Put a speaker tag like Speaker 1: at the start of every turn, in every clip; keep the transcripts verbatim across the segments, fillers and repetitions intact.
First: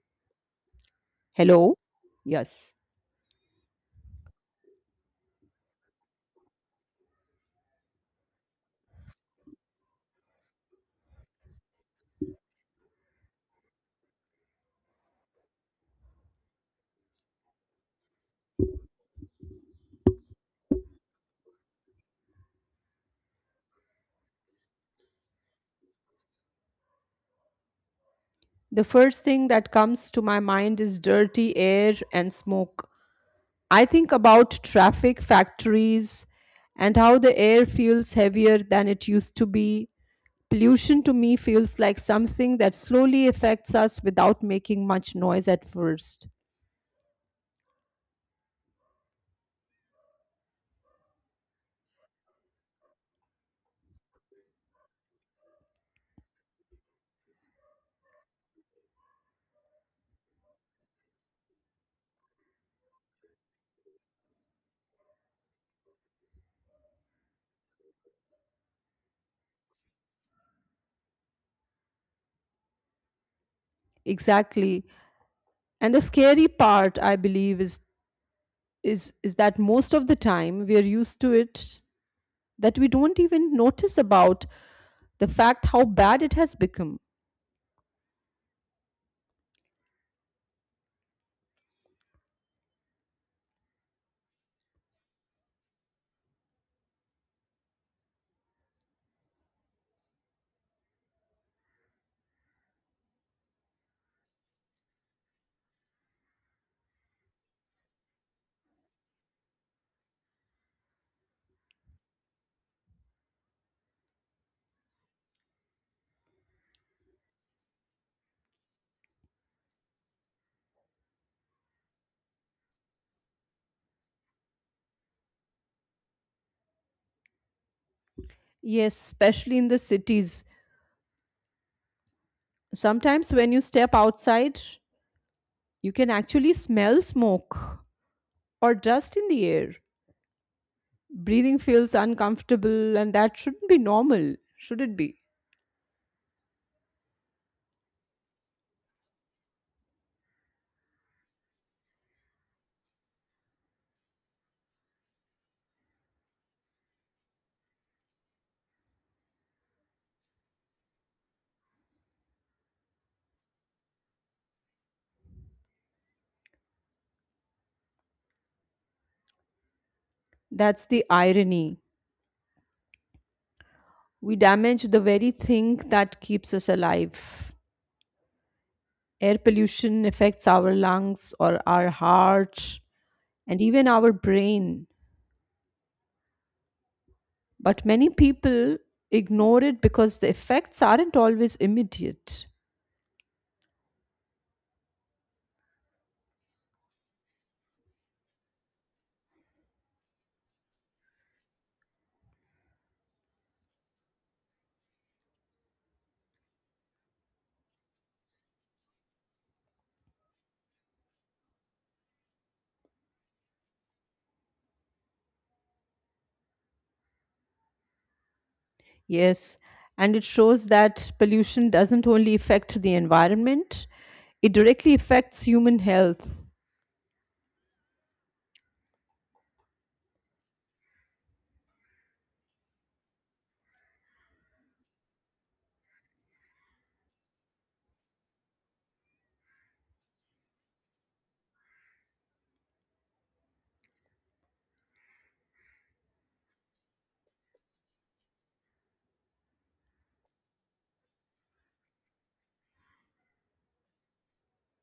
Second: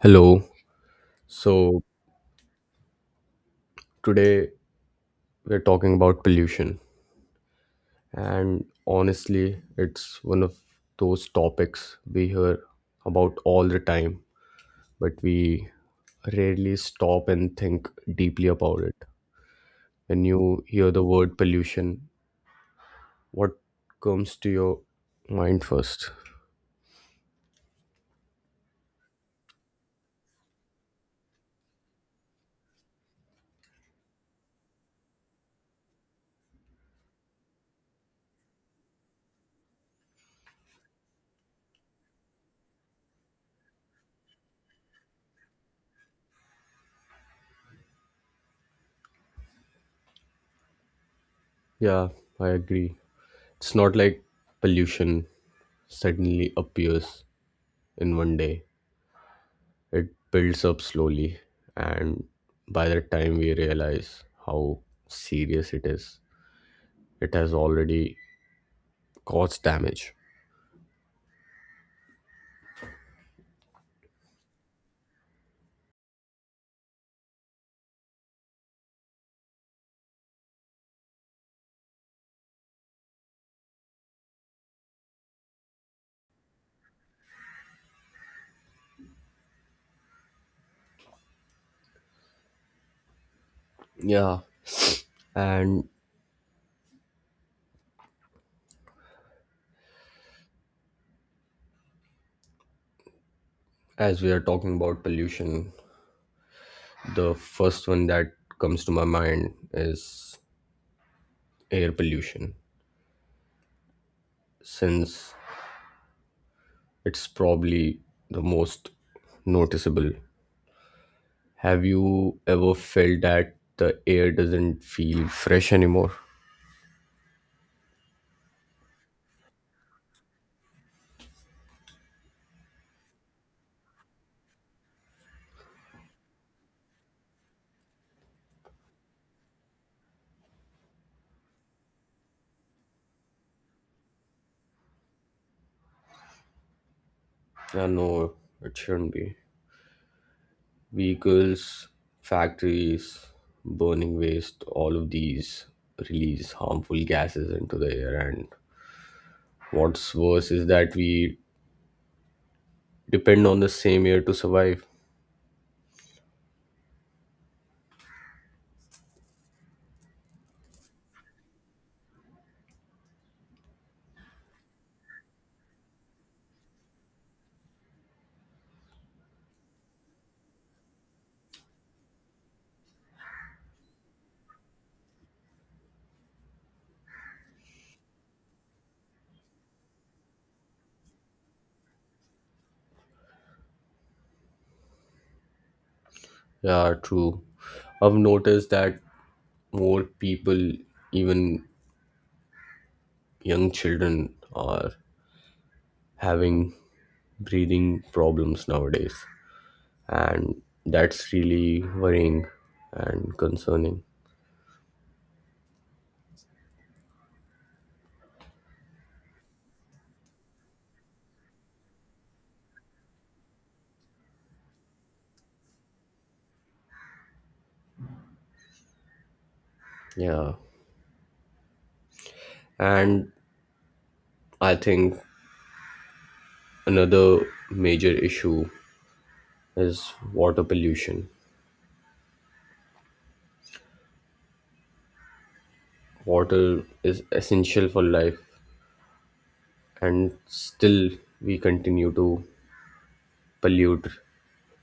Speaker 1: Hello.
Speaker 2: Hello?
Speaker 1: So
Speaker 2: Yes.
Speaker 1: today we're talking about pollution. And honestly, it's one of those topics we hear about all the time, but we rarely stop and think deeply about it. When you hear the word pollution, what comes to your mind first?
Speaker 2: The first thing that comes to my mind is dirty air and smoke. I think about traffic, factories, and how the air feels heavier than it used to be. Pollution to me feels like something that slowly affects us without making much noise at first.
Speaker 1: Yeah, I agree. It's not like pollution suddenly appears in one day. It builds up slowly, and by the time we realize how serious it is, it has already caused damage.
Speaker 2: Exactly. And the scary part, I believe, is is is that most of the time we are used to it that we don't even notice about the fact how bad it has become.
Speaker 1: Yeah, and as we are talking about pollution, the first one that comes to my mind is air pollution, since it's probably the most noticeable. Have you ever felt that the air doesn't feel fresh anymore?
Speaker 2: Yes, especially in the cities. Sometimes when you step outside, you can actually smell smoke or dust in the air. Breathing feels uncomfortable, and that shouldn't be normal, should it be?
Speaker 1: Uh, no, it shouldn't be. Vehicles, factories, burning waste, all of these release harmful gases into the air. And what's worse is that we depend on the same air to survive.
Speaker 2: That's the irony. We damage the very thing that keeps us alive. Air pollution affects our lungs or our heart and even our brain. But many people ignore it because the effects aren't always immediate.
Speaker 1: Yeah, true. I've noticed that more people, even young children, are having breathing problems nowadays. And that's really worrying and concerning.
Speaker 2: Yes, and it shows that pollution doesn't only affect the environment, it directly affects human health.
Speaker 1: Yeah. And I think another major issue is water pollution. Water is essential for life, and still we continue to pollute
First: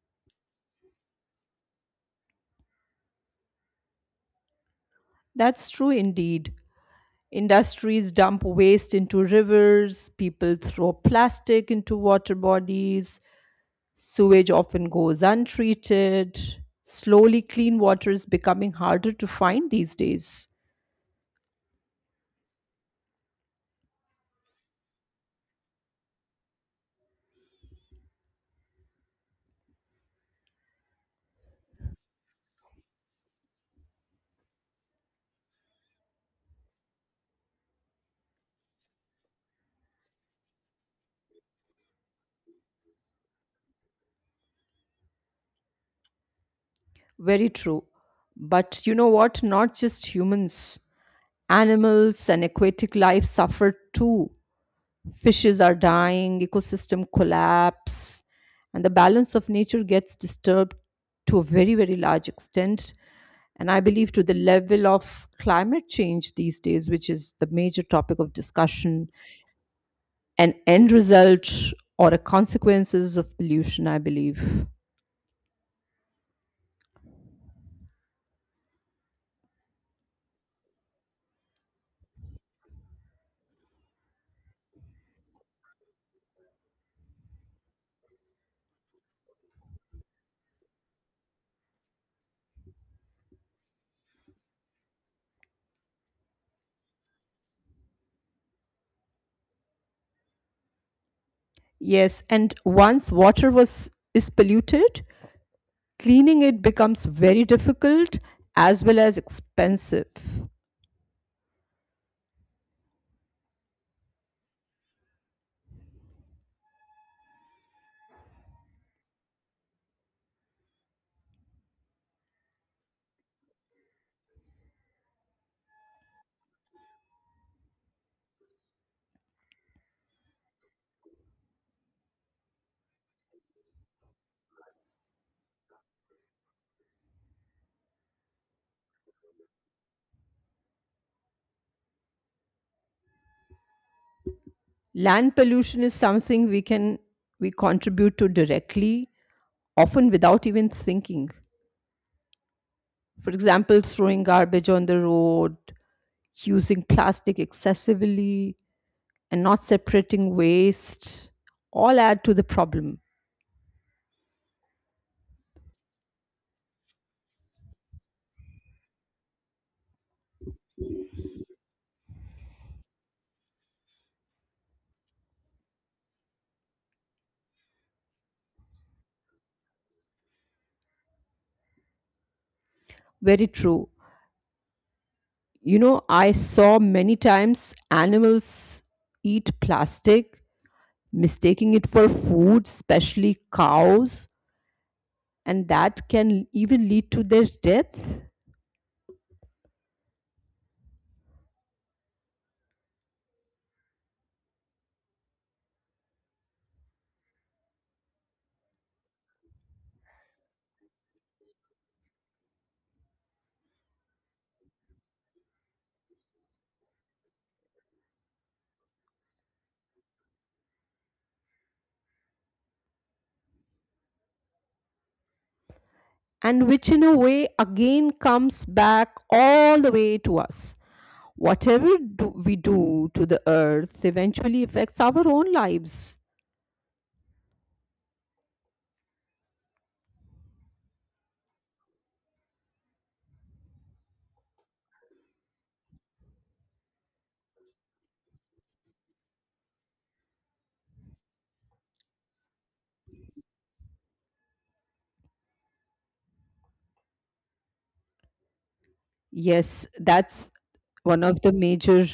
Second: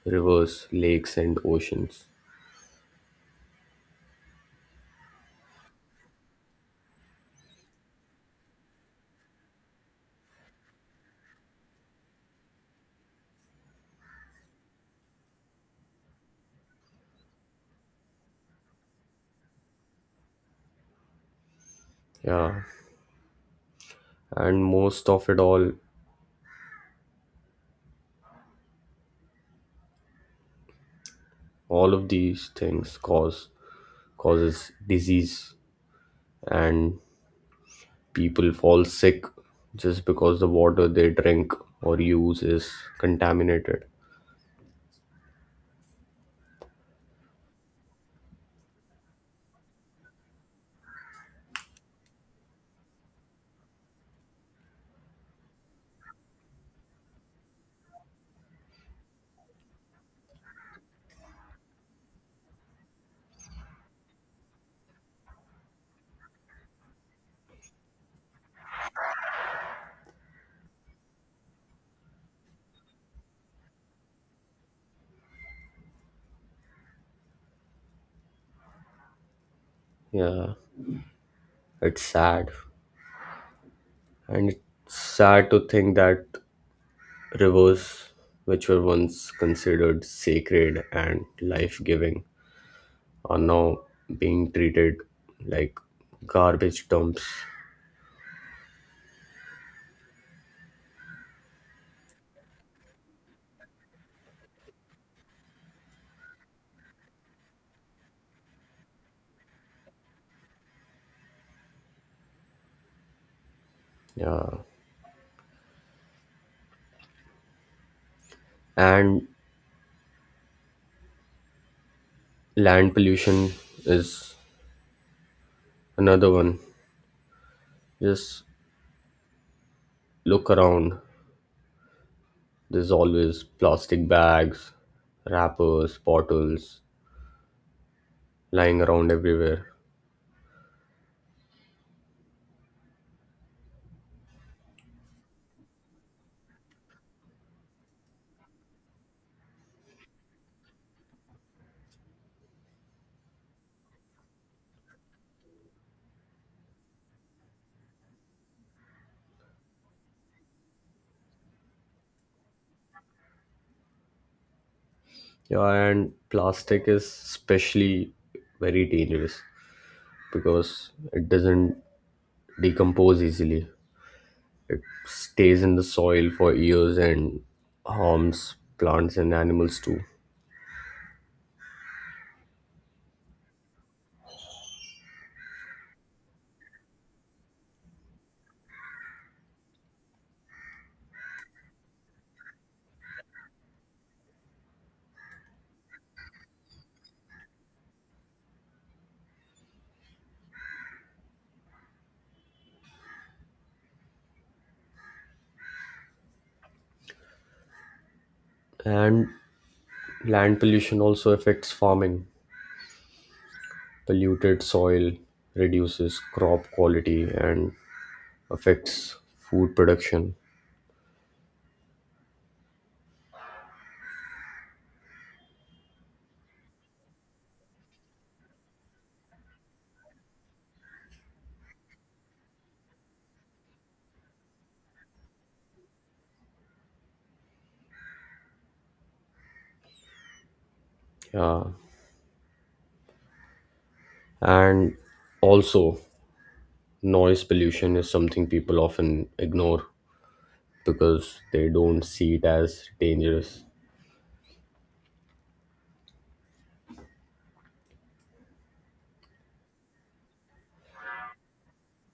Speaker 1: rivers, lakes, and oceans.
Speaker 2: That's true indeed. Industries dump waste into rivers, people throw plastic into water bodies, sewage often goes untreated. Slowly, clean water is becoming harder to find these days.
Speaker 1: Yeah, and most of it all, all of these things cause causes disease, and people fall sick just because the water they drink or use is contaminated.
Speaker 2: Very true. But you know what? Not just humans, animals and aquatic life suffer too. Fishes are dying, ecosystem collapse, and the balance of nature gets disturbed to a very, very large extent. And I believe to the level of climate change these days, which is the major topic of discussion, an end result or a consequences of pollution, I believe.
Speaker 1: Yeah, it's sad. And it's sad to think that rivers, which were once considered sacred and life giving, are now being treated like garbage dumps.
Speaker 2: Yes, and once water was is polluted, cleaning it becomes very difficult as well as expensive.
Speaker 1: Yeah. And land pollution is another one. Just look around. There's always plastic bags, wrappers, bottles lying around everywhere.
Speaker 2: Land pollution is something we can we contribute to directly, often without even thinking. For example, throwing garbage on the road, using plastic excessively, and not separating waste all add to the problem.
Speaker 1: Yeah, and plastic is especially very dangerous because it doesn't decompose easily. It stays in the soil for years and harms plants and animals too.
Speaker 2: Very true. You know, I saw many times animals eat plastic, mistaking it for food, especially cows, and that can even lead to their death.
Speaker 1: And land pollution also affects farming. Polluted soil reduces crop quality and affects food production.
Speaker 2: And which in a way again comes back all the way to us. Whatever do we do to the earth eventually affects our own lives.
Speaker 1: Yeah. And also, noise pollution is something people often ignore because they don't see it as dangerous.
Speaker 2: Yes, that's one of the major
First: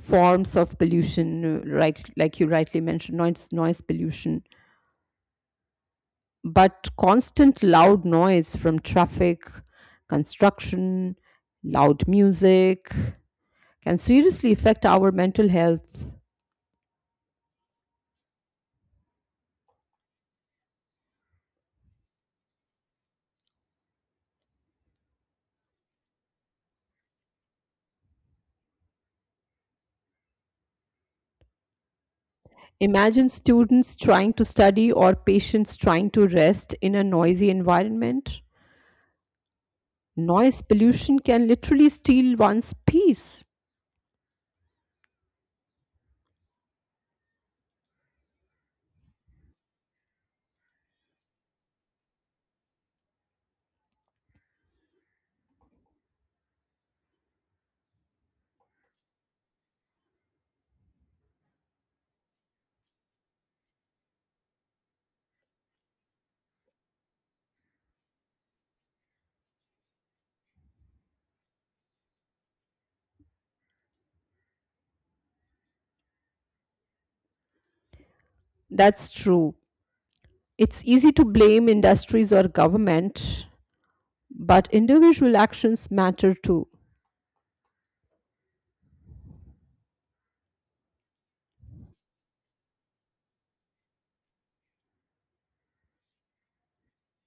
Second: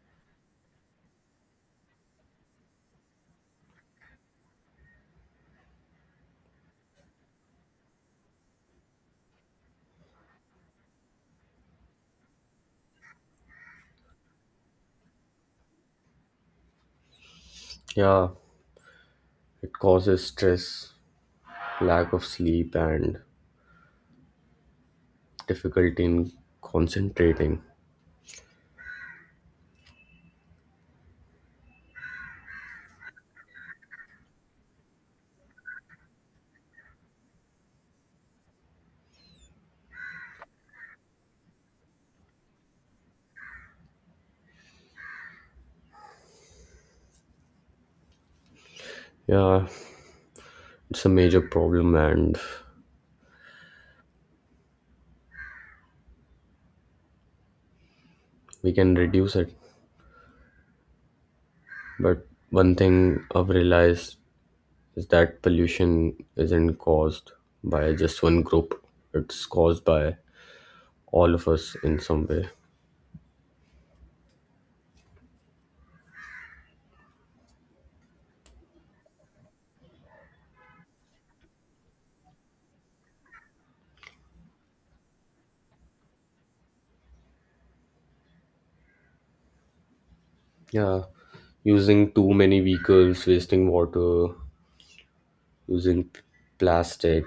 Speaker 2: forms of pollution, uh, right? Like you rightly mentioned, noise, noise pollution. But constant loud noise from traffic, construction, loud music can seriously affect our mental health.
Speaker 1: Yeah, it causes stress, lack of sleep and difficulty in concentrating.
Speaker 2: Imagine students trying to study or patients trying to rest in a noisy environment. Noise pollution can literally steal one's peace.
Speaker 1: Yeah, it's a major problem and we can reduce it. But one thing I've realized is that pollution isn't caused by just one group, it's caused by all of us in some way.
Speaker 2: That's true. It's easy to blame industries or government, but individual actions matter too.
Speaker 1: Yeah, using too many vehicles, wasting water, using p- plastic,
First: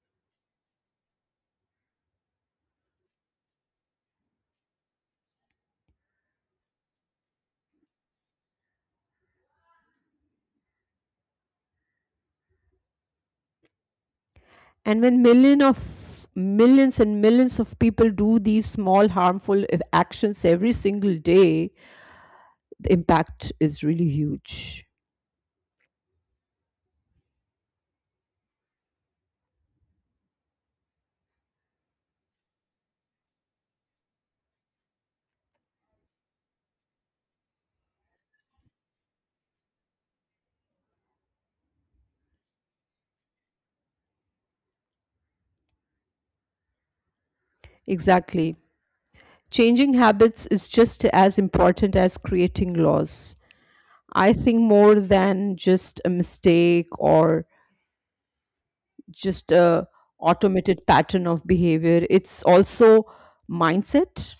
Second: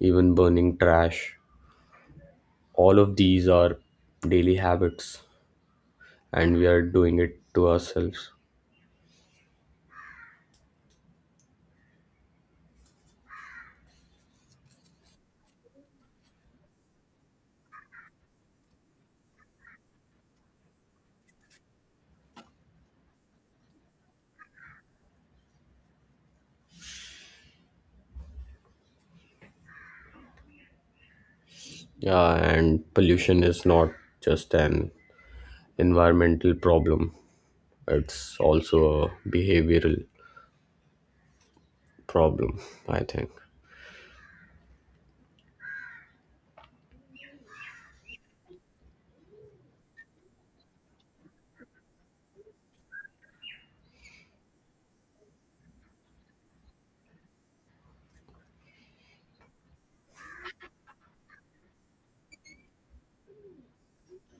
Speaker 1: even burning trash. All of these are daily habits and we are doing it to ourselves.
Speaker 2: And when million of millions and millions of people do these small harmful ev- actions every single day, the impact is really huge.
Speaker 1: Yeah, and pollution is not just an environmental problem, it's also a behavioral problem, I think.
Speaker 2: Exactly. Changing habits is just as important as creating laws. I think more than just a mistake or just a automated pattern of behavior. It's also mindset.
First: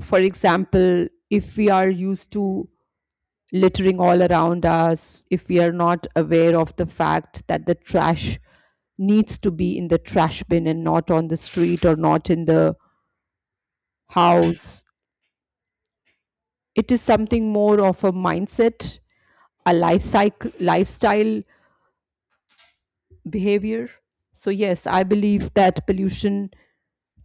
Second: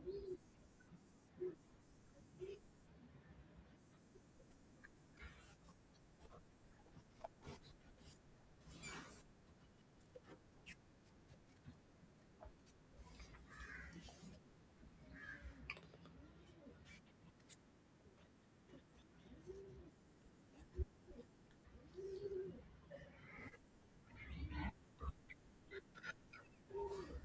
Speaker 2: For example, if we are used to littering all around us, if we are not aware of the fact that the trash needs to be in the trash bin and not on the street or not in the house, it is something more of a mindset, a life cycle, lifestyle behavior. So, yes, I believe that pollution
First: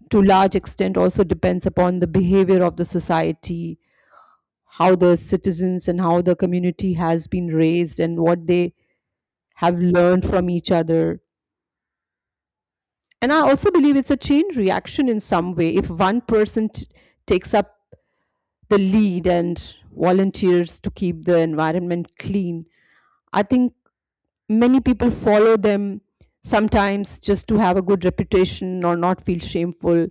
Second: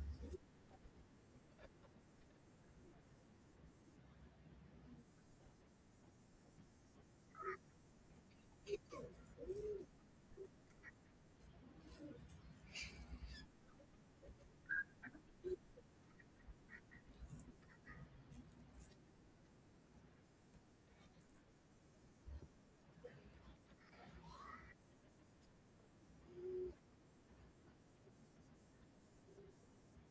Speaker 2: to large extent also depends upon the behavior of the society, how the citizens and how the community has been raised and what they have learned from each other. And I also believe it's a chain reaction in some way. If one person t- takes up the lead and volunteers to keep the environment clean, I think many people follow them sometimes just to have a good reputation or not feel shameful,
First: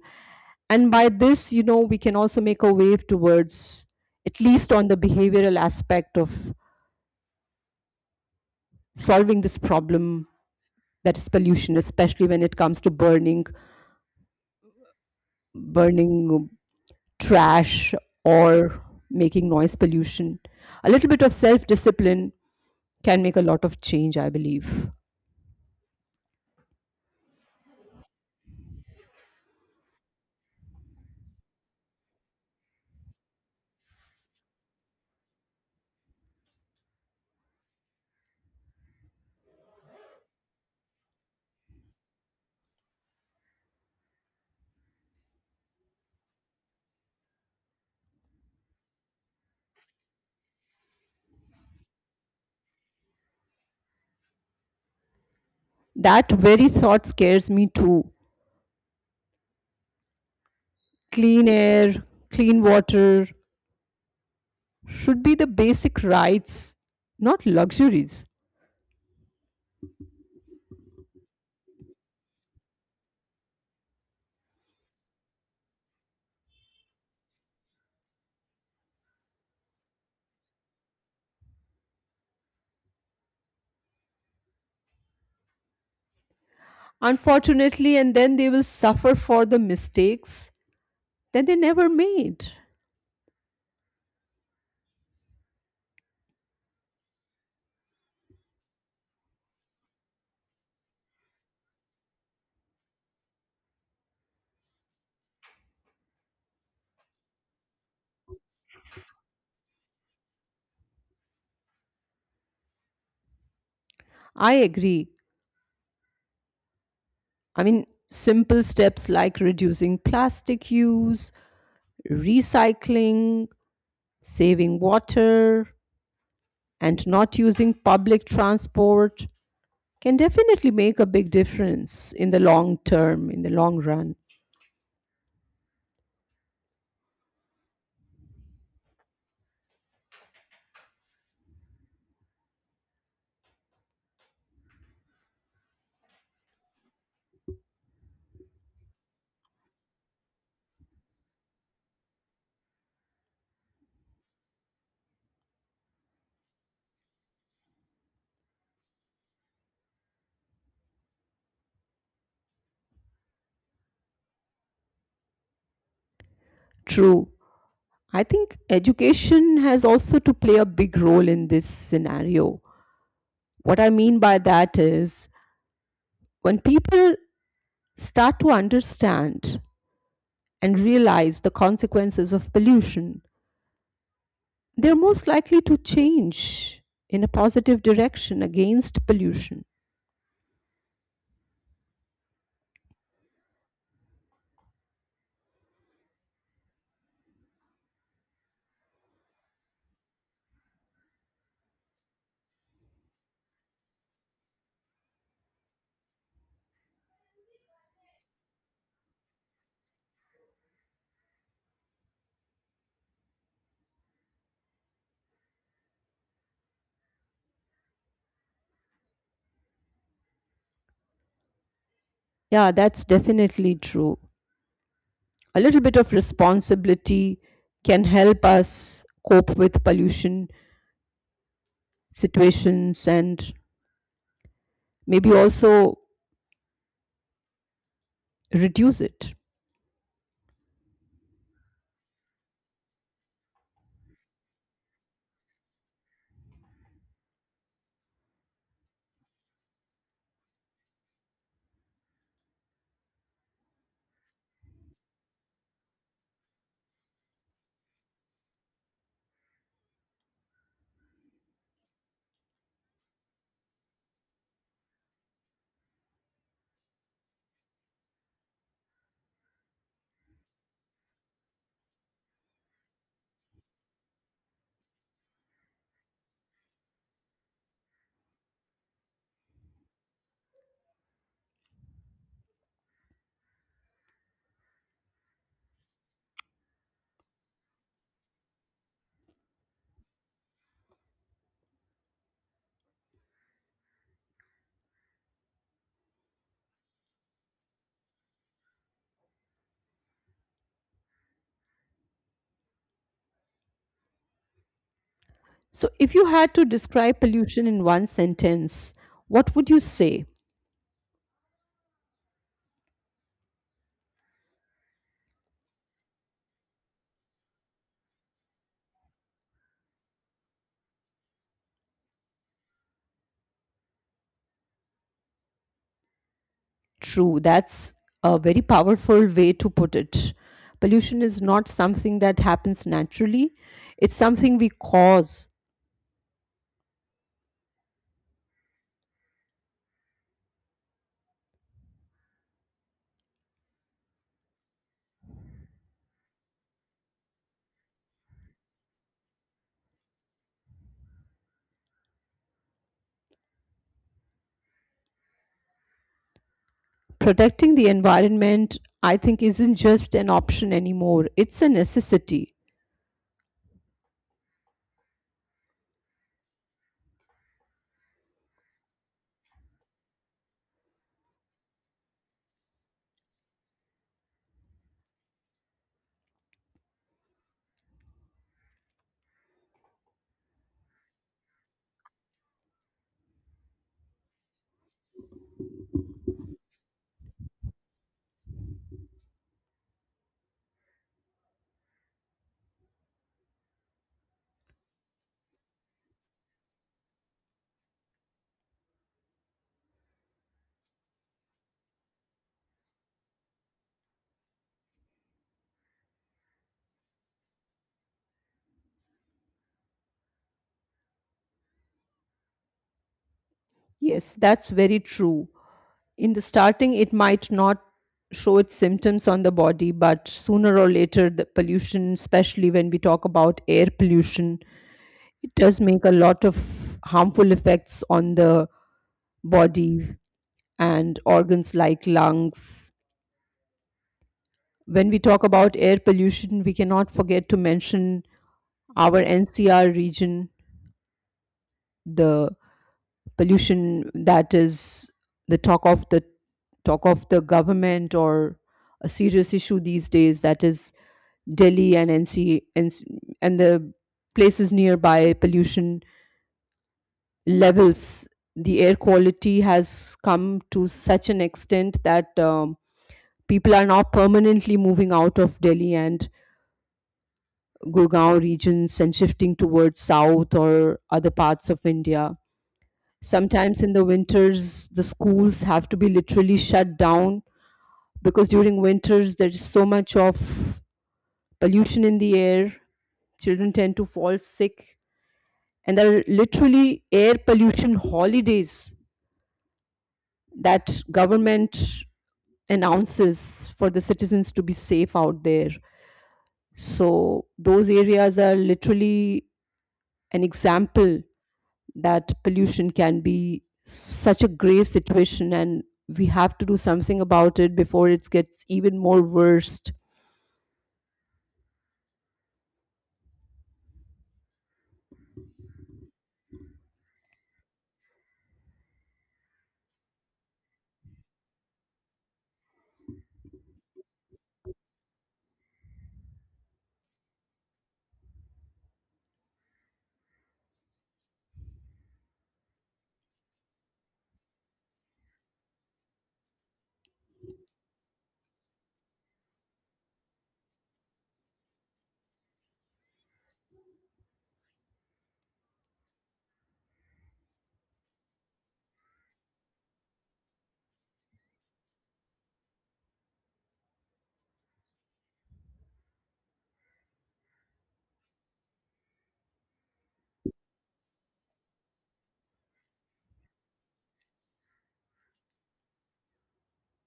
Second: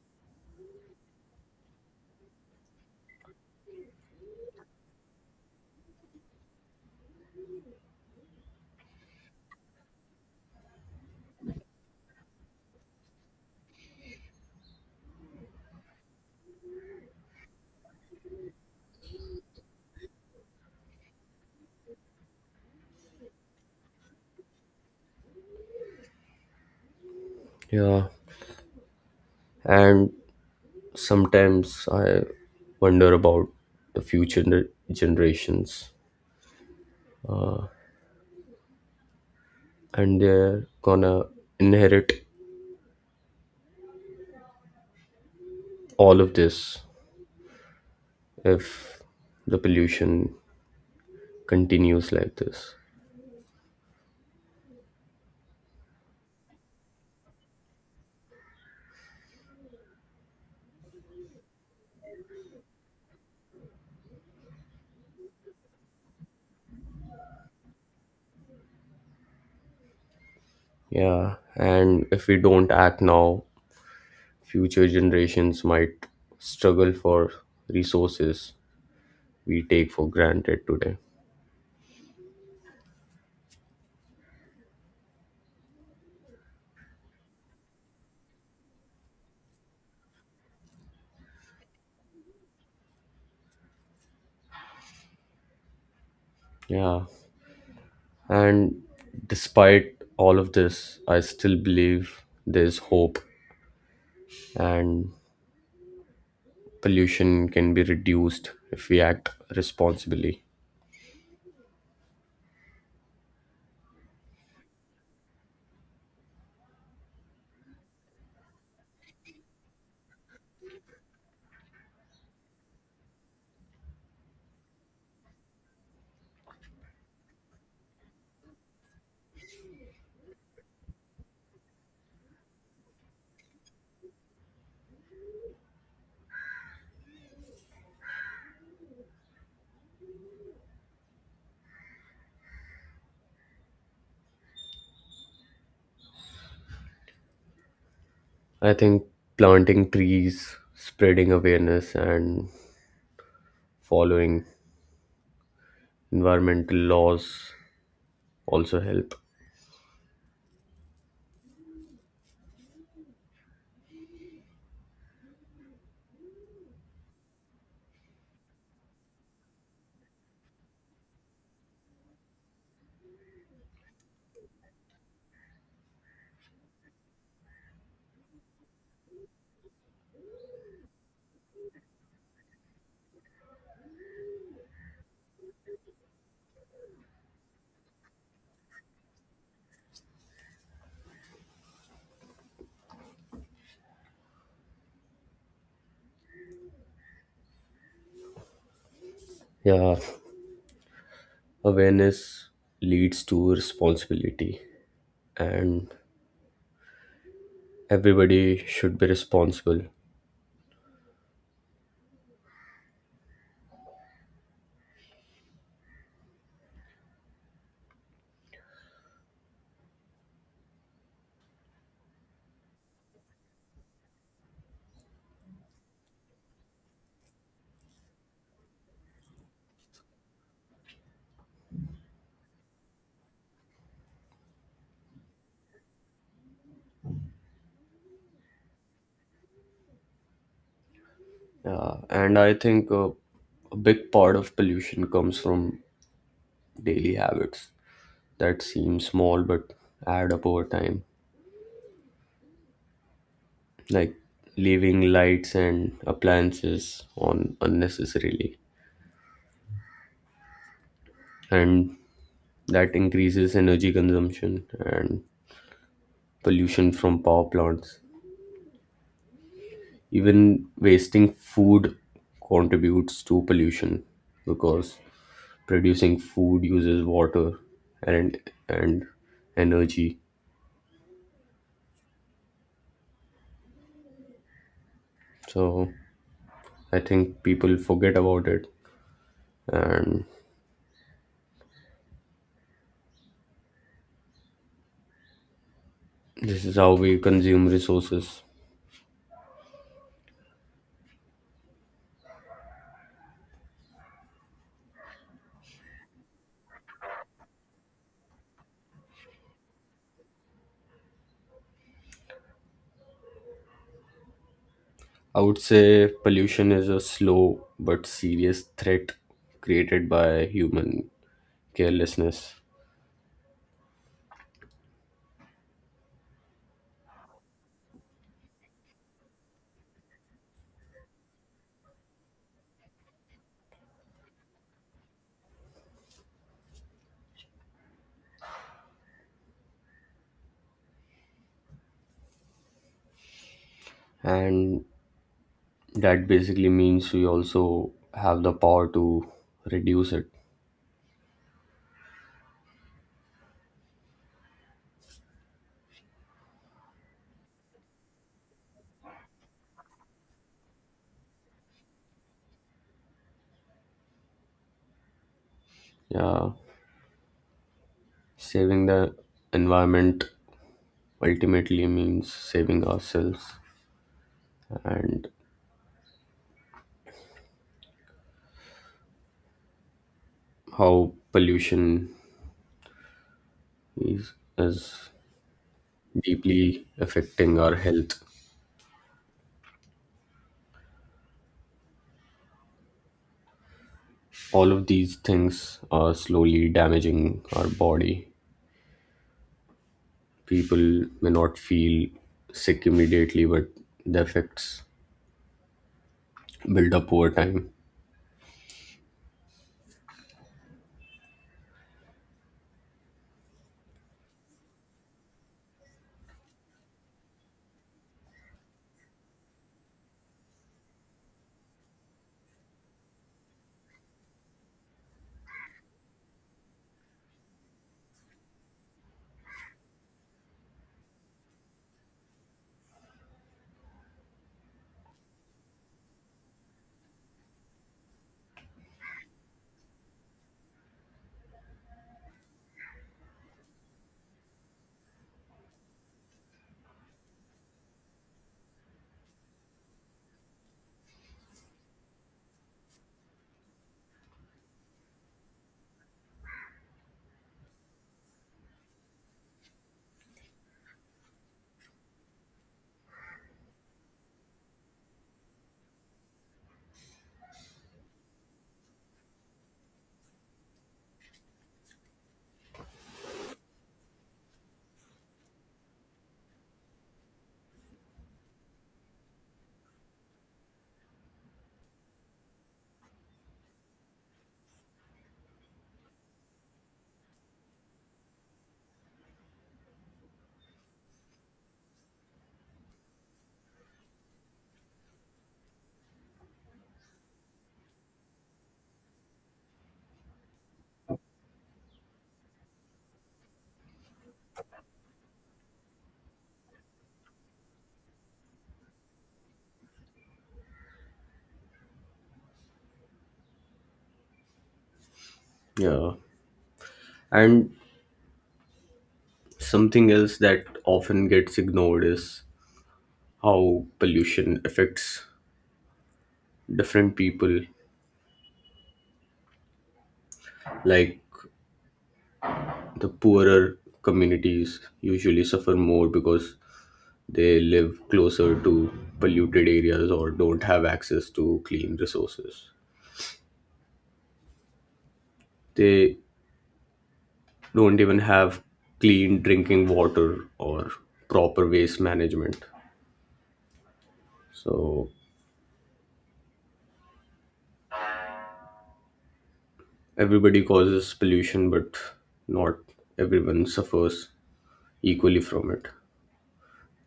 Speaker 2: and by this you know we can also make a wave towards at least on the behavioral aspect of solving this problem, that is pollution, especially when it comes to burning burning trash or making noise pollution. A little bit of self discipline can make a lot of change, I believe.
Speaker 1: Yeah, and sometimes I wonder about the future gener- generations, and they're gonna inherit all of this if the pollution continues like this.
Speaker 2: That very thought scares me too. Clean air, clean water should be the basic rights, not luxuries.
Speaker 1: Yeah, and if we don't act now, future generations might struggle for resources we take for granted today.
Speaker 2: Unfortunately, and then they will suffer for the mistakes that they never made.
Speaker 1: Yeah. And despite all of this, I still believe there's hope and pollution can be reduced if we act responsibly.
Speaker 2: I agree. I mean, simple steps like reducing plastic use, recycling, saving water, and not using public transport can definitely make a big difference in the long term, in the long run.
Speaker 1: I think planting trees, spreading awareness, and following environmental laws also help.
Speaker 2: True, I think education has also to play a big role in this scenario. What I mean by that is when people start to understand and realize the consequences of pollution, they're most likely to change in a positive direction against pollution.
Speaker 1: Yeah, awareness leads to responsibility, and everybody should be responsible.
Speaker 2: Yeah, that's definitely true. A little bit of responsibility can help us cope with pollution situations and maybe also reduce it.
Speaker 1: Yeah, and I think uh, a big part of pollution comes from daily habits that seem small but add up over time, like leaving lights and appliances on unnecessarily, and that increases energy consumption and pollution from power plants. Even wasting food contributes to pollution because producing food uses water and and energy. So I think people forget about it and this is how we consume resources.
Speaker 2: So, if you had to describe pollution in one sentence, what would you say?
Speaker 1: I would say pollution is a slow but serious threat created by human carelessness.
Speaker 2: True, that's a very powerful way to put it. Pollution is not something that happens naturally, it's something we cause.
Speaker 1: And that basically means we also have the power to reduce it.
Speaker 2: Protecting the environment, I think, isn't just an option anymore, it's a necessity.
Speaker 1: Yeah. Saving the environment ultimately means saving ourselves and how pollution is, is deeply affecting our health. All of these things are slowly damaging our body. People may not feel sick immediately, but the effects build up over time.
Speaker 2: Yes, that's very true. In the starting, it might not show its symptoms on the body, but sooner or later, the pollution, especially when we talk about air pollution, it does make a lot of harmful effects on the body and organs like lungs. When we talk about air pollution, we cannot forget to mention our N C R region, the pollution that is the talk of the talk of the government, or a serious issue these days, that is Delhi and N C, and, and the places nearby. Pollution levels, the air quality has come to such an extent that um, people are now permanently moving out of Delhi and Gurgaon regions and shifting towards south or other parts of India. Sometimes in the winters the schools have to be literally shut down because during winters there is so much of pollution in the air, children tend to fall sick, and there are literally air pollution holidays that government announces for the citizens to be safe out there. So, those areas are literally an example that pollution can be such a grave situation and we have to do something about it before it gets even more worst.
Speaker 1: Yeah. And something else that often gets ignored is how pollution affects different people. Like the poorer communities usually suffer more because they live closer to polluted areas or don't have access to clean resources. They don't even have clean drinking water or proper waste management. So everybody causes pollution, but not everyone suffers equally from it.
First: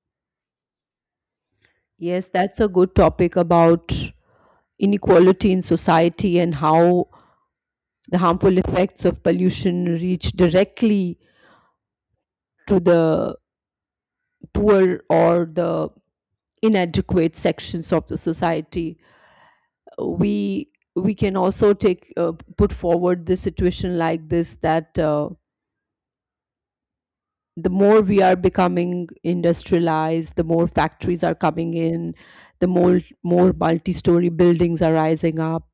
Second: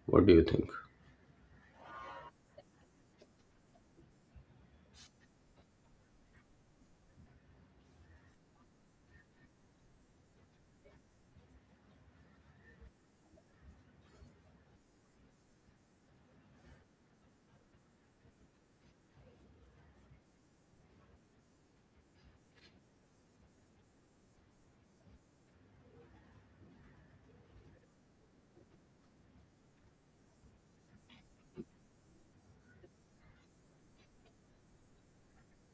Speaker 1: What do you think?
Speaker 2: Yes, that's a good topic about inequality in society and how the harmful effects of pollution reach directly to the poor or the inadequate sections of the society. We we can also take uh, put forward the situation like this, that uh, the more we are becoming industrialized, the more factories are coming in, the more more multi-story buildings are rising up,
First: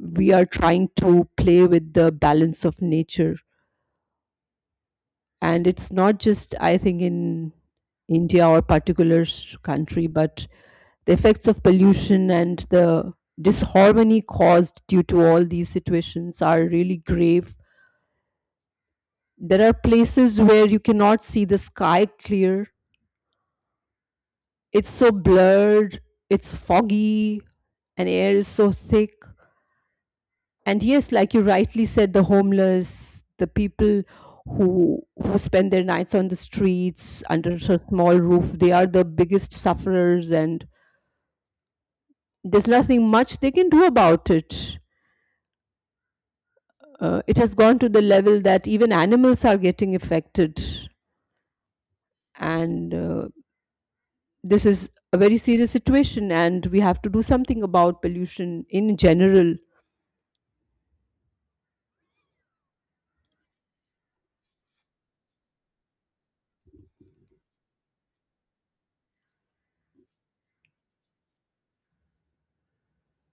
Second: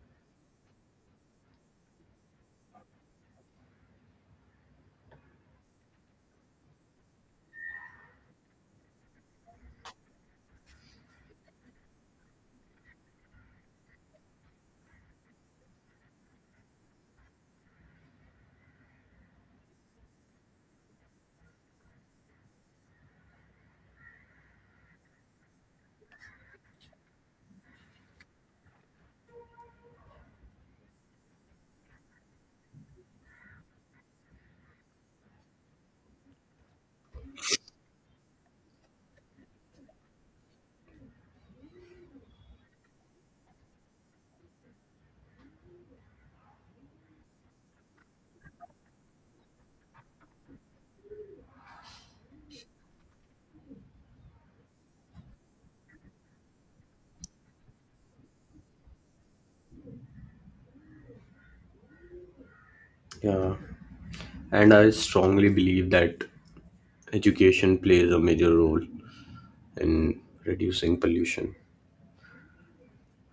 Speaker 2: we are trying to play with the balance of nature. And it's not just I think in India or particular s- country, but the effects of pollution and the disharmony caused due to all these situations are really grave. There are places where you cannot see the sky clear, it's so blurred, it's foggy, and air is so thick. And yes, like you rightly said, the homeless, the people who who spend their nights on the streets under a small roof, they are the biggest sufferers, and there's nothing much they can do about it. Uh, it has gone to the level that even animals are getting affected, and uh, this is a very serious situation. And we have to do something about pollution in general.
Speaker 1: Yeah, and I strongly believe that education plays a major role and reducing pollution.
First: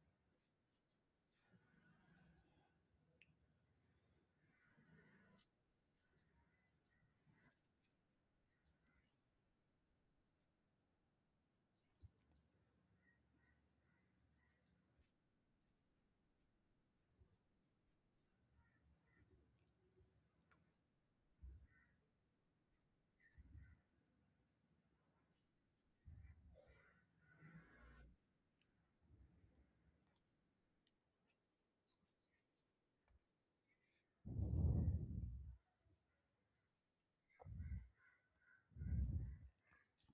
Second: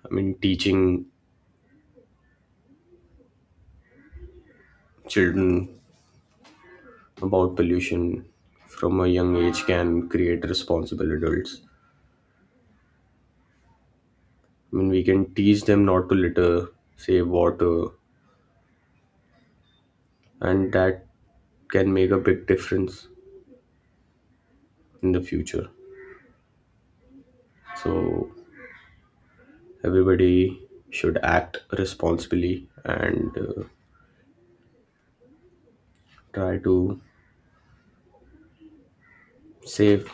Speaker 1: I mean, teaching children about pollution from a young age can create responsible adults. I mean, we can teach them not to litter, save water, and that can make a big difference in the future. So, everybody should act responsibly and uh, try to save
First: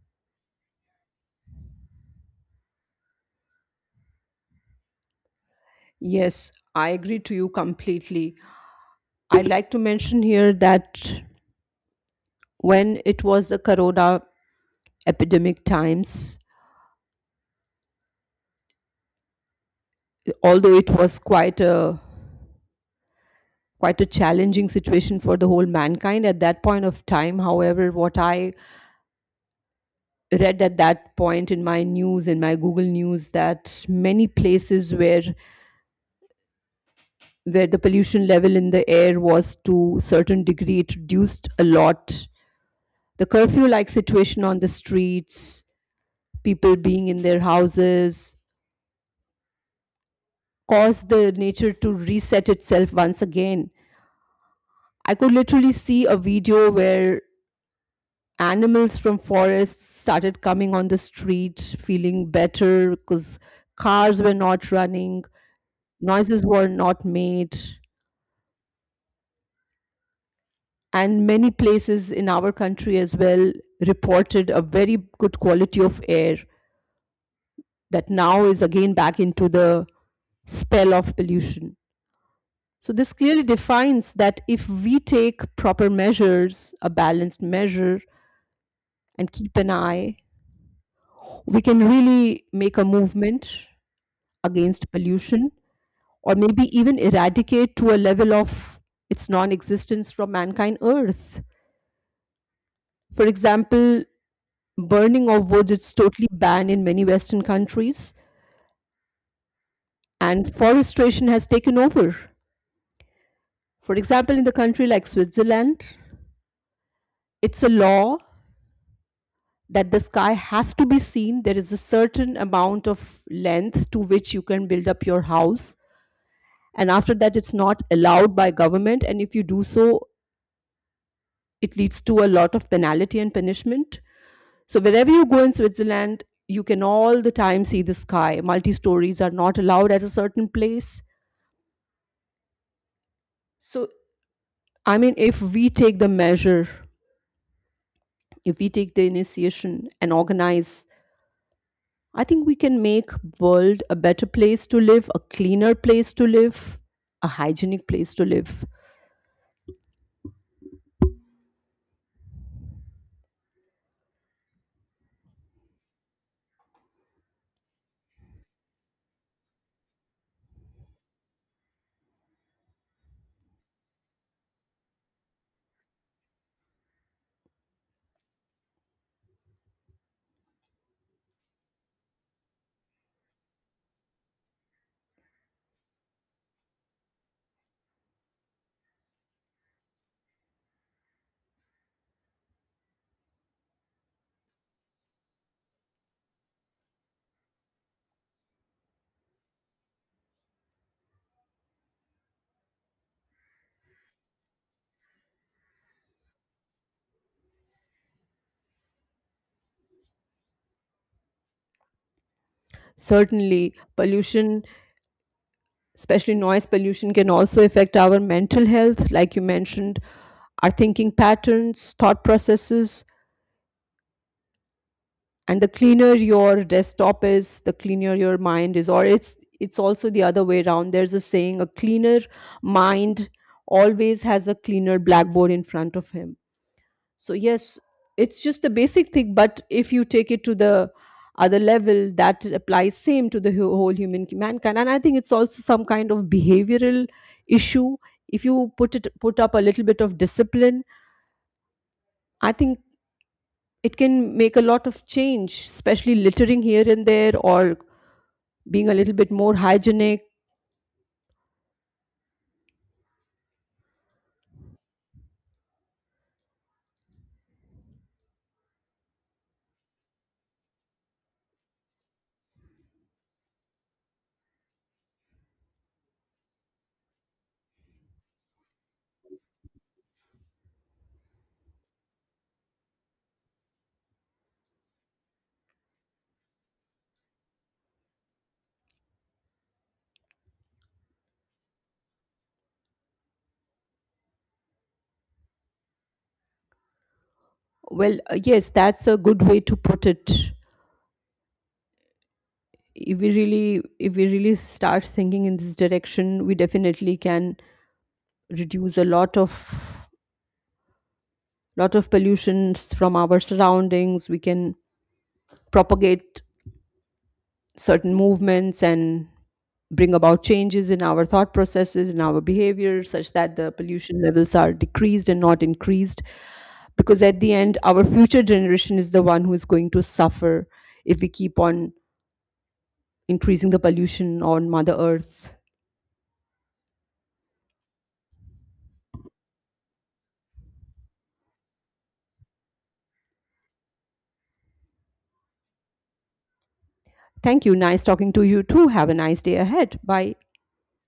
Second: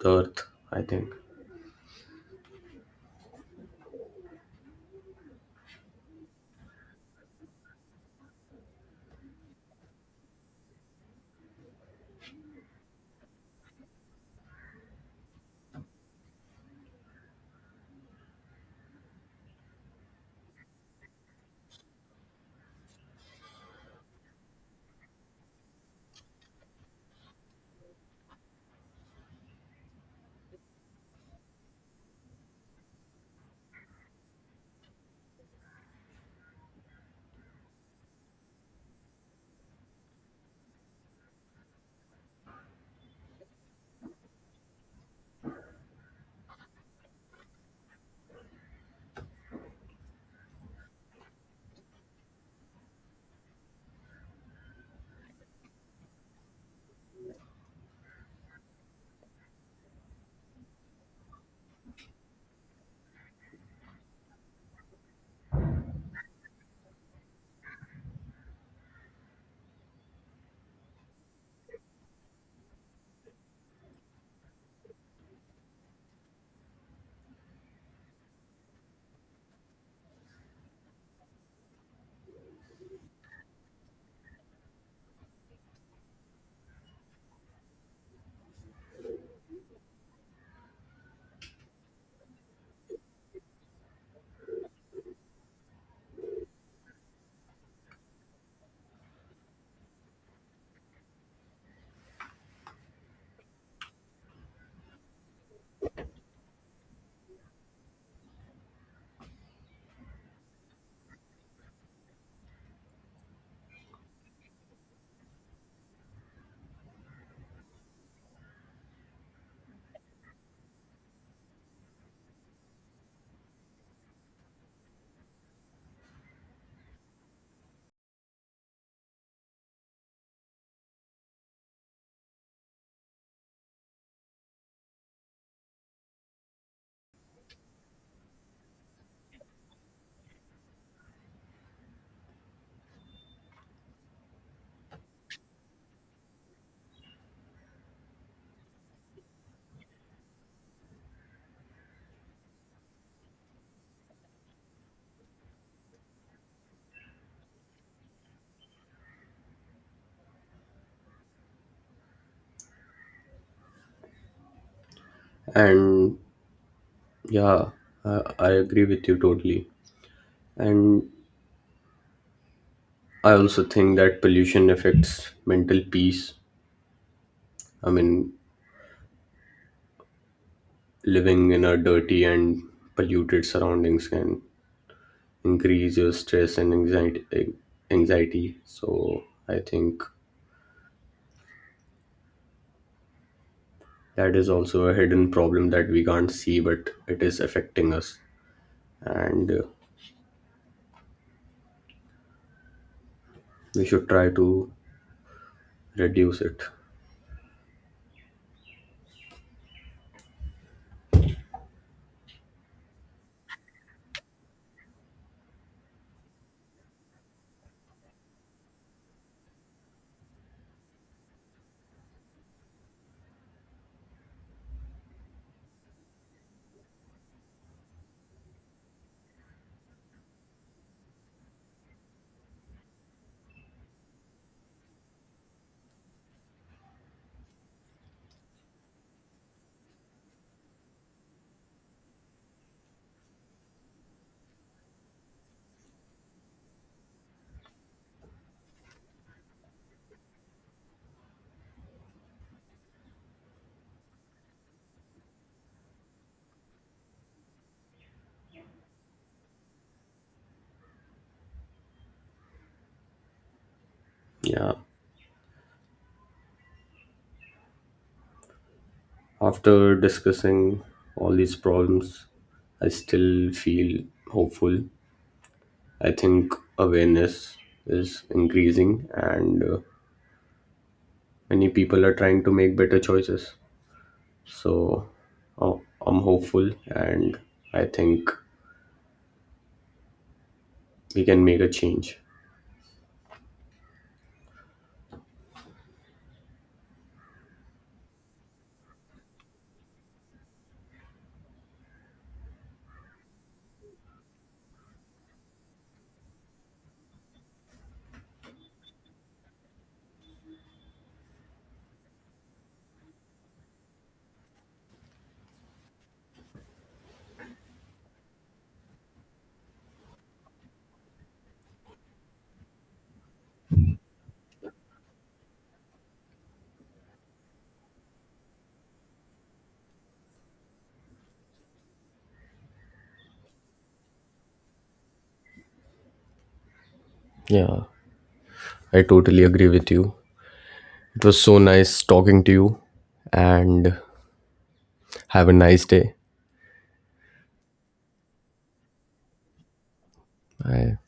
Speaker 1: the earth, I think.
Speaker 2: Yes, I agree to you completely. I'd like to mention here that when it was the corona epidemic times, although it was quite a quite a challenging situation for the whole mankind at that point of time, however what I read at that point in my news, in my Google news, that many places where where the pollution level in the air was to certain degree, it reduced a lot. The curfew like situation on the streets, people being in their houses, caused the nature to reset itself once again. I could literally see a video where animals from forests started coming on the street feeling better because cars were not running, noises were not made. And many places in our country as well reported a very good quality of air that now is again back into the spell of pollution. So, this clearly defines that if we take proper measures, a balanced measure, and keep an eye, we can really make a movement against pollution, or maybe even eradicate to a level of its non-existence from mankind earth. For example, burning of wood is totally banned in many western countries and forestation has taken over. For example, in the country like Switzerland, it's a law that the sky has to be seen, there is a certain amount of length to which you can build up your house, and after that it's not allowed by government, and if you do so, it leads to a lot of penalty and punishment. So wherever you go in Switzerland, you can all the time see the sky, multi stories are not allowed at a certain place. So, I mean, if we take the measure, if we take the initiation and organize, I think we can make world a better place to live, a cleaner place to live, a hygienic place to live.
Speaker 1: And yeah, I, I agree with you totally. And I also think that pollution affects mental peace. I mean, living in a dirty and polluted surroundings can increase your stress and anxiety. Anxiety. So I think that is also a hidden problem that we can't see, but it is affecting us, and uh, we should try to reduce it.
Speaker 2: Certainly pollution, especially noise pollution, can also affect our mental health, like you mentioned, our thinking patterns, thought processes. And the cleaner your desktop is, the cleaner your mind is, or it's it's also the other way around. There's a saying, a cleaner mind always has a cleaner blackboard in front of him. So yes, it's just a basic thing, but if you take it to the other level, that applies same to the who- whole human mankind. And I think it's also some kind of behavioral issue. If you put it put up a little bit of discipline, I think it can make a lot of change, especially littering here and there or being a little bit more hygienic.
Speaker 1: Yeah. After discussing all these problems, I still feel hopeful. I think awareness is increasing, and uh, many people are trying to make better choices. So uh, I'm hopeful, and I think we can make a change.
Speaker 2: Well, uh, yes, that's a good way to put it. If we really, if we really start thinking in this direction, we definitely can reduce a lot of lot of pollutions from our surroundings. We can propagate certain movements and bring about changes in our thought processes, in our behavior, such that the pollution levels are decreased and not increased, because at the end our future generation is the one who is going to suffer if we keep on increasing the pollution on mother earth.
Speaker 1: Yeah, I totally agree with you. It was so nice talking to you and have a nice day.
Speaker 2: Thank you, nice talking to you too, have a nice day ahead, bye.
Speaker 1: Bye.